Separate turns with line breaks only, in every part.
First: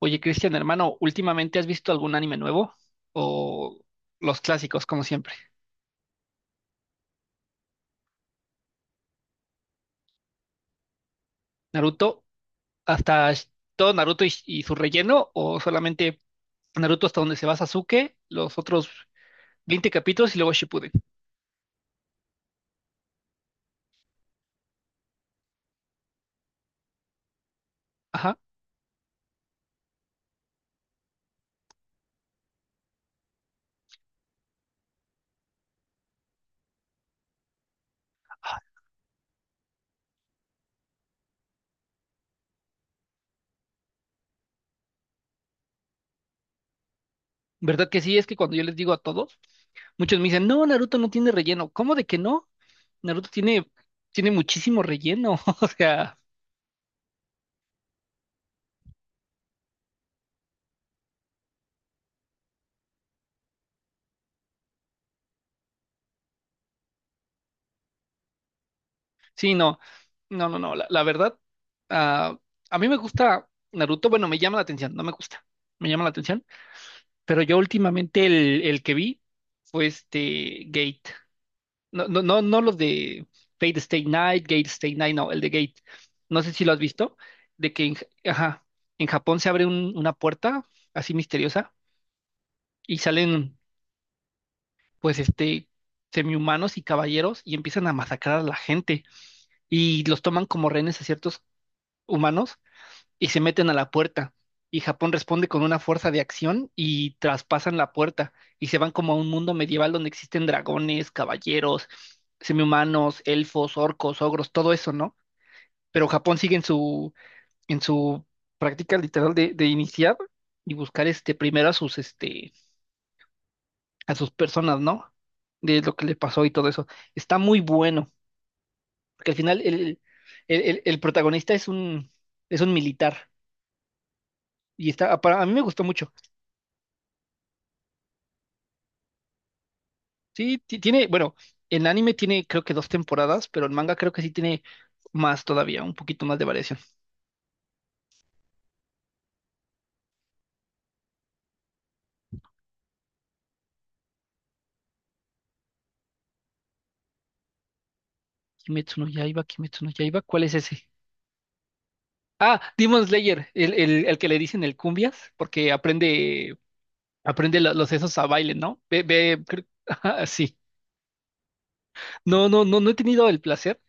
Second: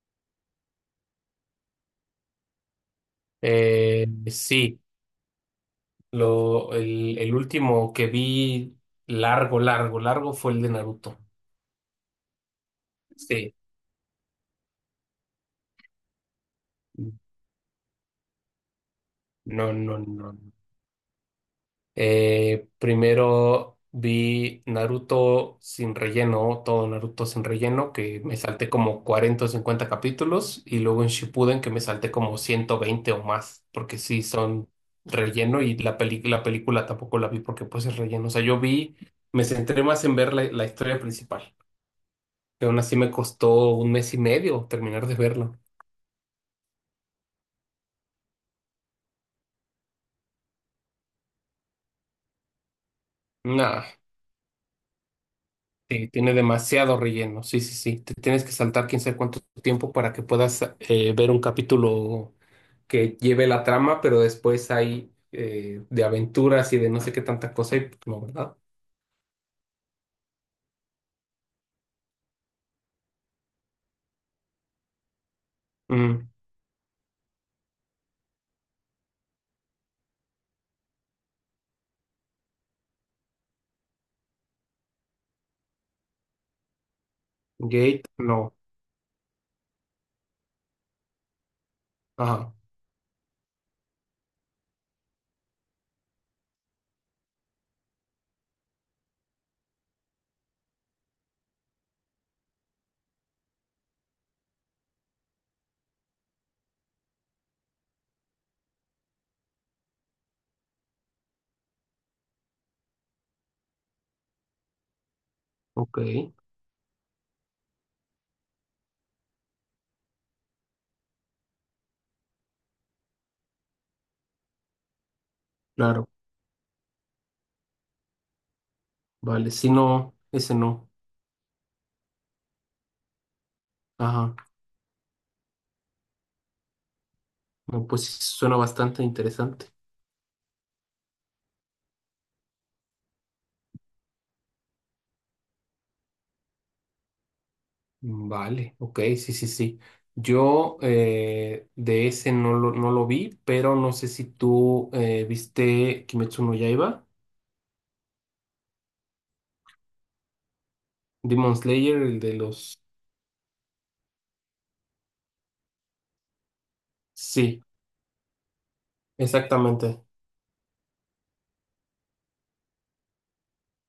Oye, Cristian, hermano, ¿últimamente has visto algún anime nuevo? ¿O
Eh,
los
sí,
clásicos, como siempre?
el último que vi largo, largo, largo fue el de Naruto.
¿Naruto? ¿Hasta
Sí,
todo Naruto y su relleno? ¿O solamente Naruto hasta donde se va Sasuke, los otros
no,
20
no,
capítulos
no.
y luego Shippuden?
Primero vi Naruto sin relleno, todo Naruto sin relleno, que
Ajá.
me salté como 40 o 50 capítulos, y luego en Shippuden que me salté como 120 o más, porque sí son relleno y la película tampoco la vi porque pues es relleno. O sea, yo vi, me centré más en ver la historia principal. Que aún así me costó un mes y medio terminar de verlo.
¿Verdad que sí? Es que cuando yo les digo a todos, muchos me dicen, no, Naruto no tiene relleno. ¿Cómo de que no? Naruto tiene,
Nah,
tiene muchísimo relleno. O
sí,
sea,
tiene demasiado relleno. Sí, sí, sí. Te tienes que saltar quién sabe cuánto tiempo para que puedas ver un capítulo que lleve la trama, pero después hay de aventuras y de no sé qué tanta cosa y pues, no, ¿verdad?
sí, no, no, no, no, la verdad, ah, a mí me gusta Naruto, bueno, me llama la atención, no me gusta, me llama la
Mm,
atención, pero yo últimamente el que vi fue este Gate, no, no, no, no los de Fate Stay Night, Gate Stay Night, no, el de Gate, no sé si lo has visto, de que en,
Gate, no.
Ajá, en Japón se abre una puerta así misteriosa
Ajá,
y salen pues semihumanos y caballeros y empiezan a masacrar a la gente y los toman como rehenes a ciertos humanos y se meten a la puerta. Y Japón responde con una fuerza de acción y traspasan la puerta y se van como a un mundo medieval donde existen dragones, caballeros, semihumanos, elfos, orcos, ogros, todo eso, ¿no?
ok,
Pero Japón sigue en su práctica literal de iniciar y buscar primero a sus personas, ¿no? De lo que
claro,
le pasó y todo eso. Está muy bueno, porque al
vale.
final
Si
el,
no, ese
el, el-
no.
el protagonista es un militar.
Ajá,
A mí me gustó mucho.
no, pues sí, suena bastante interesante.
Sí, tiene, bueno, el anime tiene creo que dos temporadas, pero el manga creo que sí tiene más todavía, un poquito más de variación.
Vale, ok, sí, sí, sí. Yo de ese no lo vi, pero no sé si tú viste Kimetsu no Yaiba,
Kimetsu no Yaiba, ¿cuál es ese?
Demon Slayer, el de
Ah,
los...
Demon Slayer, el que le dicen el cumbias, porque aprende
Sí,
los esos a baile, ¿no? Ve, ve,
exactamente,
ajá, sí. No, no, no, no he tenido el placer.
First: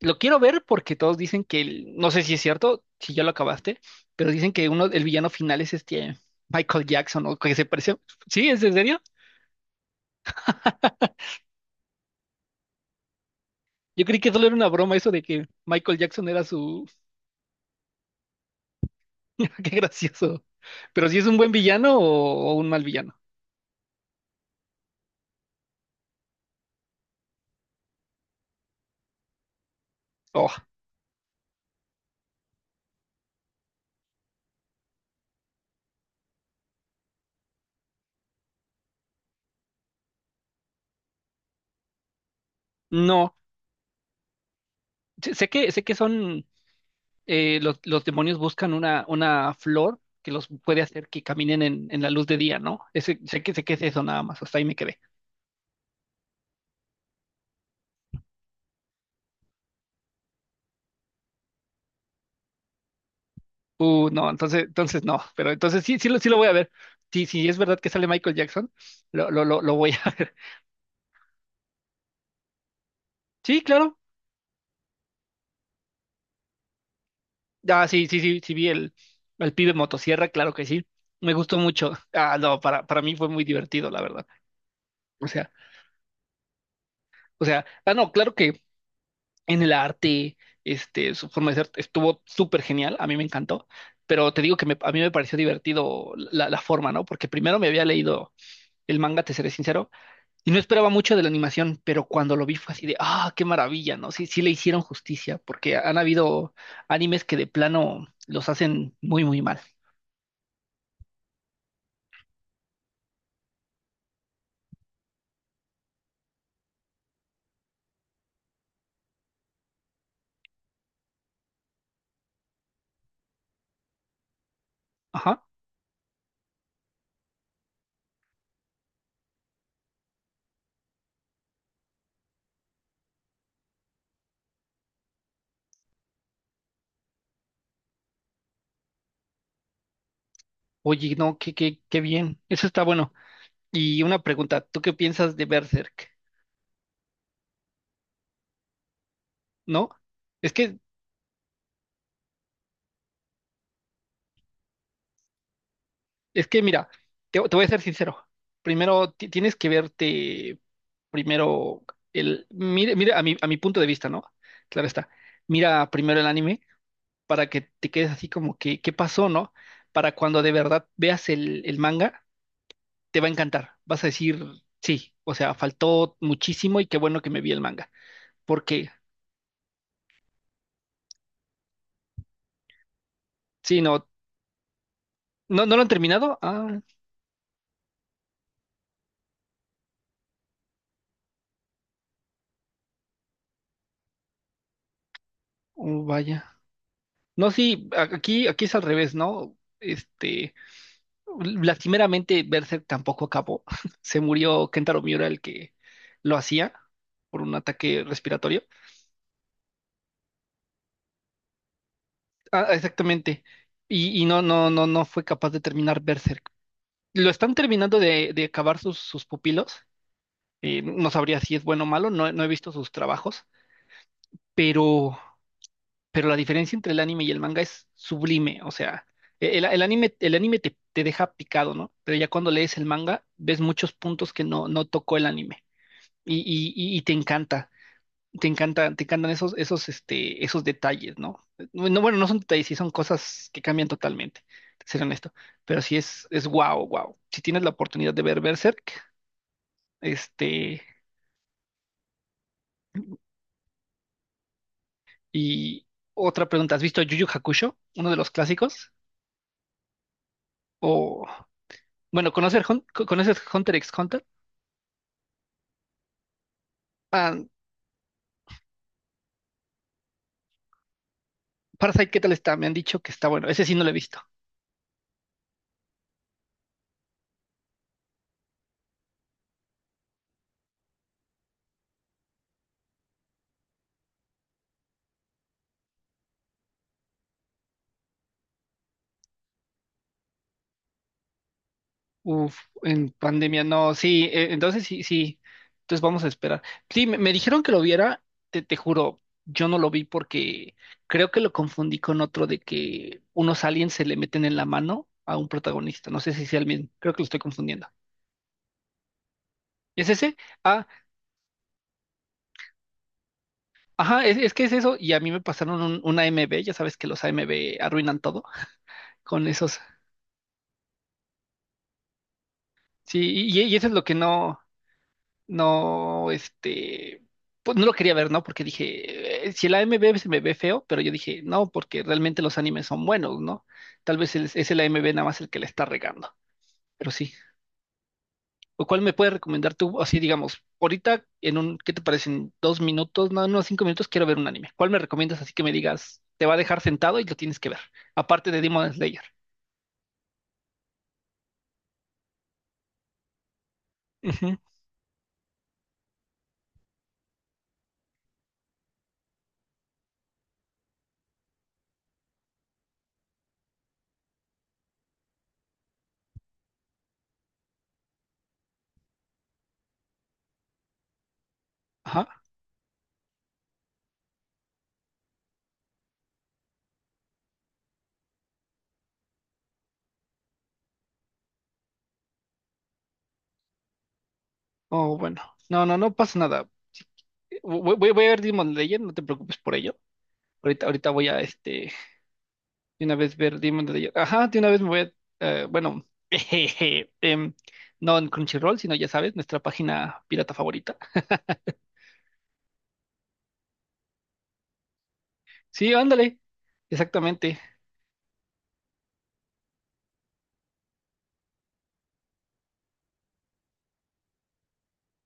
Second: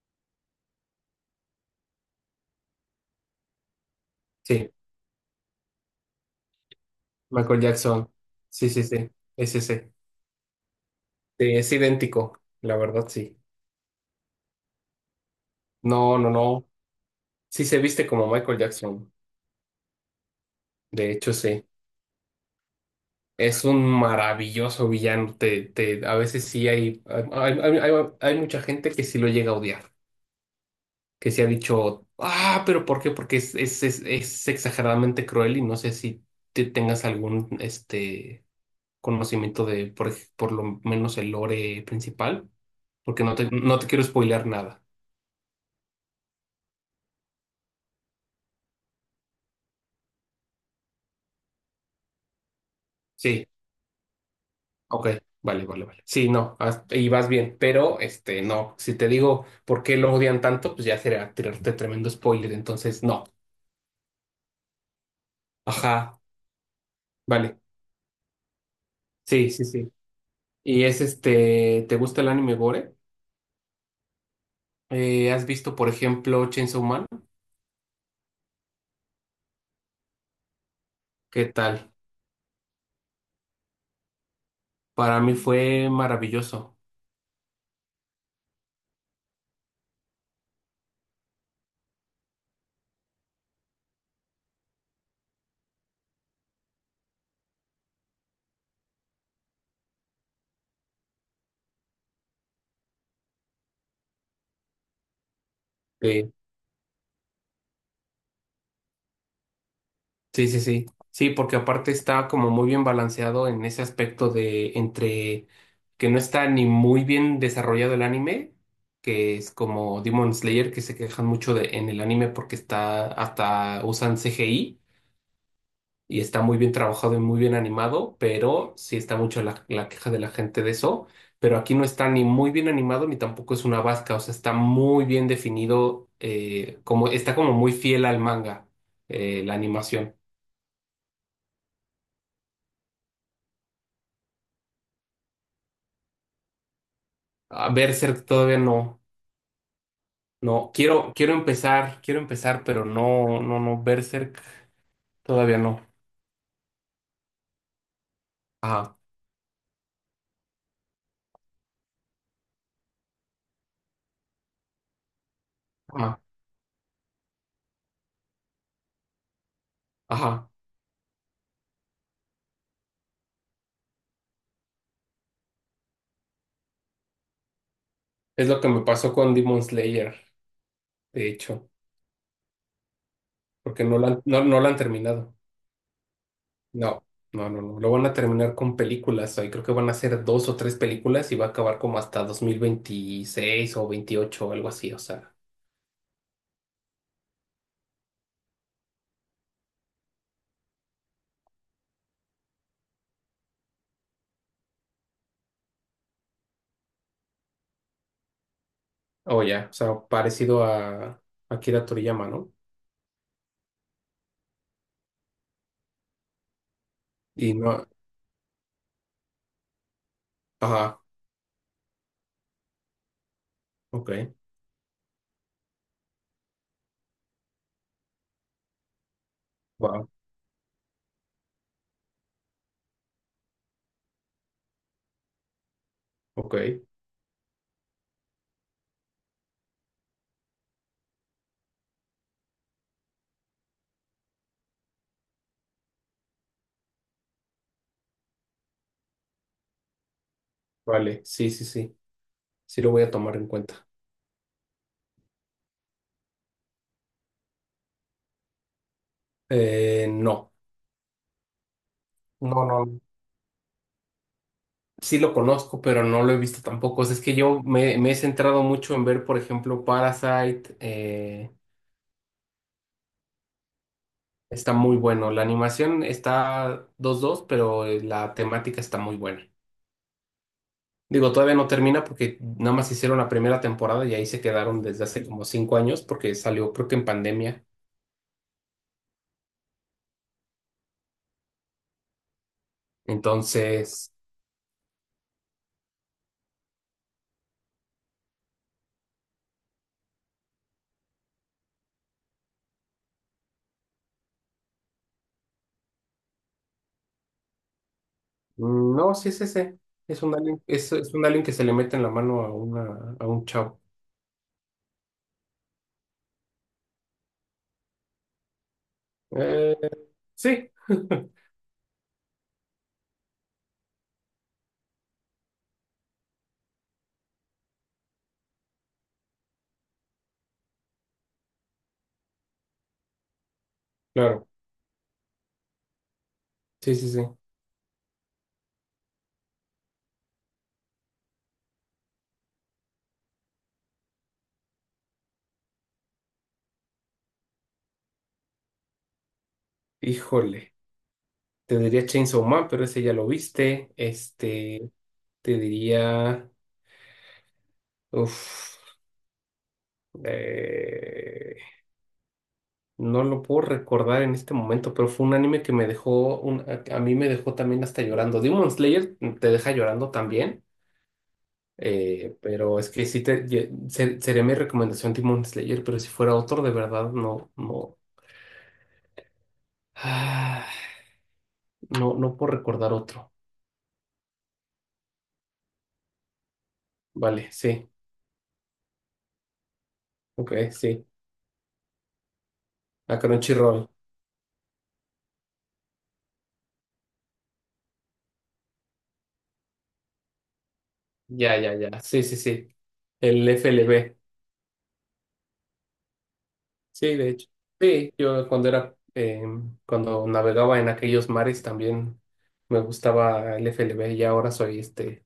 Lo quiero ver porque todos dicen que, no sé si es cierto, si ya lo acabaste, pero dicen que
sí,
uno, el villano final es Michael Jackson, o que
Michael
se parece.
Jackson.
¿Sí? ¿Es
Sí,
en
sí,
serio?
sí, es ese. Sí, es idéntico, la verdad, sí.
Yo creí que solo era una broma eso de que Michael
No,
Jackson
no,
era
no.
su...
Sí se viste como Michael Jackson,
Qué gracioso. Pero
de
si es
hecho,
un buen
sí.
villano o un mal villano.
Es un maravilloso villano. Te, a veces sí hay mucha gente que sí lo llega a odiar.
Oh,
Que se ha dicho, ah, pero ¿por qué? Porque es exageradamente cruel y no sé si te tengas algún este, conocimiento de, por lo menos, el lore principal, porque
no.
no te quiero spoilear nada.
Sé que son... los demonios buscan una flor que los puede hacer que caminen en la luz de día, ¿no? Ese, sé
Sí,
que, sé que es eso nada más. Hasta ahí me quedé.
ok, vale, vale, vale. Sí, no, y vas bien, pero este, no, si te digo por qué lo odian tanto, pues ya sería tirarte tremendo spoiler, entonces no.
No, entonces no. Pero entonces sí, sí,
Ajá,
sí lo voy a ver. Sí, sí, es
vale,
verdad que sale Michael Jackson. Lo, lo,
sí,
lo,
sí,
lo voy
sí.
a ver.
Y es este, ¿te gusta el anime gore?
Sí, claro.
¿Has visto, por ejemplo, Chainsaw Man?
Ah, sí, sí, sí, sí vi el pibe motosierra, claro que sí. Me
¿Qué
gustó
tal?
mucho. Ah, no, para mí fue muy divertido, la verdad.
Para
O
mí
sea,
fue maravilloso.
o sea, no, claro que en el arte, su forma de ser estuvo súper genial, a mí me encantó, pero te digo que a mí me pareció divertido la forma, ¿no? Porque primero me había leído el manga, te seré sincero, y no esperaba mucho de la animación, pero cuando lo vi fue así de, ah, qué maravilla, ¿no? Sí, sí le hicieron justicia, porque han
Sí,
habido animes que de plano los hacen muy, muy mal.
sí, sí. Sí, sí, porque aparte está como muy bien balanceado en ese aspecto de entre que no está ni muy bien desarrollado el anime, que es como Demon Slayer, que se quejan mucho de, en el anime porque está hasta usan CGI. Y está muy bien trabajado y muy bien animado, pero sí está mucho la queja de la gente de eso. Pero aquí no está ni muy bien animado ni tampoco es una vasca, o sea, está muy bien definido, como, está como muy fiel al manga, la animación.
Oye, no, qué bien. Eso está bueno. Y una pregunta, ¿tú qué piensas de Berserk?
A Berserk todavía no,
¿No? Es
no,
que,
quiero empezar, pero no, no, no, Berserk todavía no.
es que mira, te voy a ser sincero.
Ajá,
Primero tienes que verte primero mire, mire, a mi punto de vista, ¿no? Claro está. Mira primero
ajá,
el anime para que te quedes así como que, ¿qué pasó, no? Para cuando
ajá.
de verdad veas el manga, te va a encantar. Vas a decir, sí, o sea, faltó muchísimo y qué bueno que me vi el manga.
Es lo que me
Porque,
pasó con Demon Slayer, de hecho,
sí,
porque
no.
no la han terminado.
¿No, no lo han terminado? Ah,
No, no, no, no. Lo van a terminar con películas. Ahí creo que van a ser dos o tres películas y va a acabar como hasta 2026 o 28 o algo así. O sea,
oh, vaya. No, sí, aquí es al revés, ¿no? Lastimeramente Berserk tampoco acabó. Se murió Kentaro Miura, el que lo hacía por un ataque respiratorio.
o ya, o sea, parecido a Akira Toriyama, ¿no?
Ah, exactamente. Y no, no, no, no fue capaz de terminar Berserk. Lo
Y
están
no,
terminando de acabar sus pupilos.
ajá,
No sabría si es bueno o malo, no, no he visto sus trabajos,
ok,
pero la diferencia entre el anime y el manga es sublime, o sea, el
wow,
anime, el anime, te deja picado, ¿no? Pero ya cuando lees el manga, ves muchos puntos que no tocó el anime y,
ok,
y, y y te encanta, te encantan esos detalles, ¿no? No, no, bueno, no son detalles, sí son cosas que cambian totalmente, te seré honesto, pero sí es wow, wow. Si tienes la oportunidad de ver Berserk, este,
vale, sí, sí, sí. Sí lo voy a tomar en cuenta.
y otra pregunta, ¿has visto Yu Yu Hakusho, uno de los clásicos?
No,
O Bueno,
no, no. No.
¿Conoces Hunter x Hunter?
Sí lo conozco, pero no lo he visto tampoco. O sea, es que
Ah,
yo me he centrado mucho en ver, por ejemplo, Parasite.
Parasite, ¿qué tal está? Me han dicho que está bueno. Ese sí no lo he visto.
Está muy bueno. La animación está dos dos pero la temática está muy buena. Digo, todavía no termina porque nada más hicieron la primera temporada y ahí se quedaron desde hace como 5 años porque salió creo que en pandemia.
Uf, en pandemia no.
Entonces,
Sí, entonces sí, sí. Entonces vamos a esperar. Sí, me dijeron que lo viera, te juro, yo no lo vi porque creo que lo confundí con otro de que unos aliens se le meten en la mano a un protagonista. No sé si sea el mismo. Creo que lo estoy confundiendo.
no, sí es ese.
¿Es
Es un
ese?
alien,
Ah,
es un alien que se le mete en la mano a un chavo.
ajá, es que es eso. Y a mí me pasaron una AMB, ya sabes que los AMB arruinan todo con
Eh,
esos.
sí,
Sí, y eso es lo que no, este, pues no lo quería ver, ¿no? Porque dije, si el AMB se me ve feo, pero yo dije, no, porque realmente los animes son buenos, ¿no? Tal vez
claro.
es el AMB nada más el que le está regando,
Sí, sí,
pero
sí.
sí. ¿O cuál me puedes recomendar tú? Así, digamos, ahorita ¿qué te parecen? 2 minutos, no, no, 5 minutos, quiero ver un anime. ¿Cuál me recomiendas así que me digas, te va a dejar sentado y lo tienes que ver? Aparte de Demon Slayer.
Híjole. Te diría Chainsaw Man, pero ese ya lo viste.
Ujú,
Este, te diría. Uf. Eh, no lo puedo recordar en este momento, pero fue un anime que me dejó, a mí me dejó también hasta llorando. Demon Slayer te deja llorando también,
ajá.
pero es que sí sería mi recomendación Demon Slayer, pero si fuera otro de verdad, no, no, ah, no, no puedo recordar otro.
Oh, bueno. No, no, no pasa nada.
Vale, sí,
Voy a ver Demon Slayer, no te preocupes por ello.
ok,
Ahorita,
sí.
ahorita voy a, de una
A
vez ver Demon
Crunchyroll.
Slayer. Ajá, de una vez me voy a, bueno, jejeje, no en Crunchyroll, sino ya sabes, nuestra página pirata favorita.
Ya, ya, ya. Sí, sí, sí. El FLB.
Sí, ándale,
Sí, de hecho.
exactamente.
Sí, yo cuando era, cuando navegaba en aquellos mares también me gustaba el F L FLB y ahora soy este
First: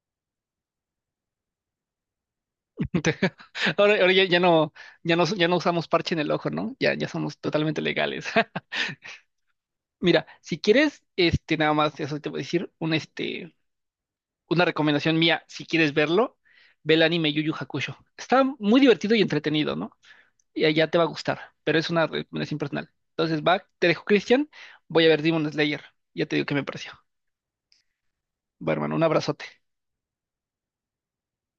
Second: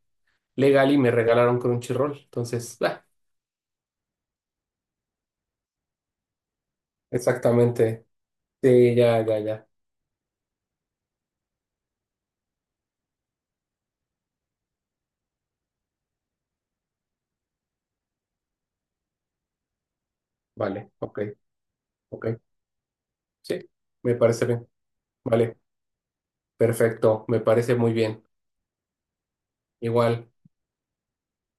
legal y me regalaron Crunchyroll. Entonces, ah,
Ahora ya, ya no, ya no, ya no usamos parche en el ojo, ¿no? Ya, ya somos totalmente
exactamente.
legales.
Sí, ya, ya, ya.
Mira, si quieres, nada más, eso te voy a decir, una recomendación mía, si quieres verlo, ve el anime Yu Yu Hakusho. Está muy divertido y entretenido, ¿no? Y allá
Vale,
te va a
ok,
gustar, pero es una
ok.
recomendación personal. Entonces, va,
Sí,
te dejo,
me parece
Cristian.
bien.
Voy a ver Demon
Vale,
Slayer. Ya te digo qué me pareció.
perfecto, me parece muy bien.
Va, hermano, un abrazote.
Igual.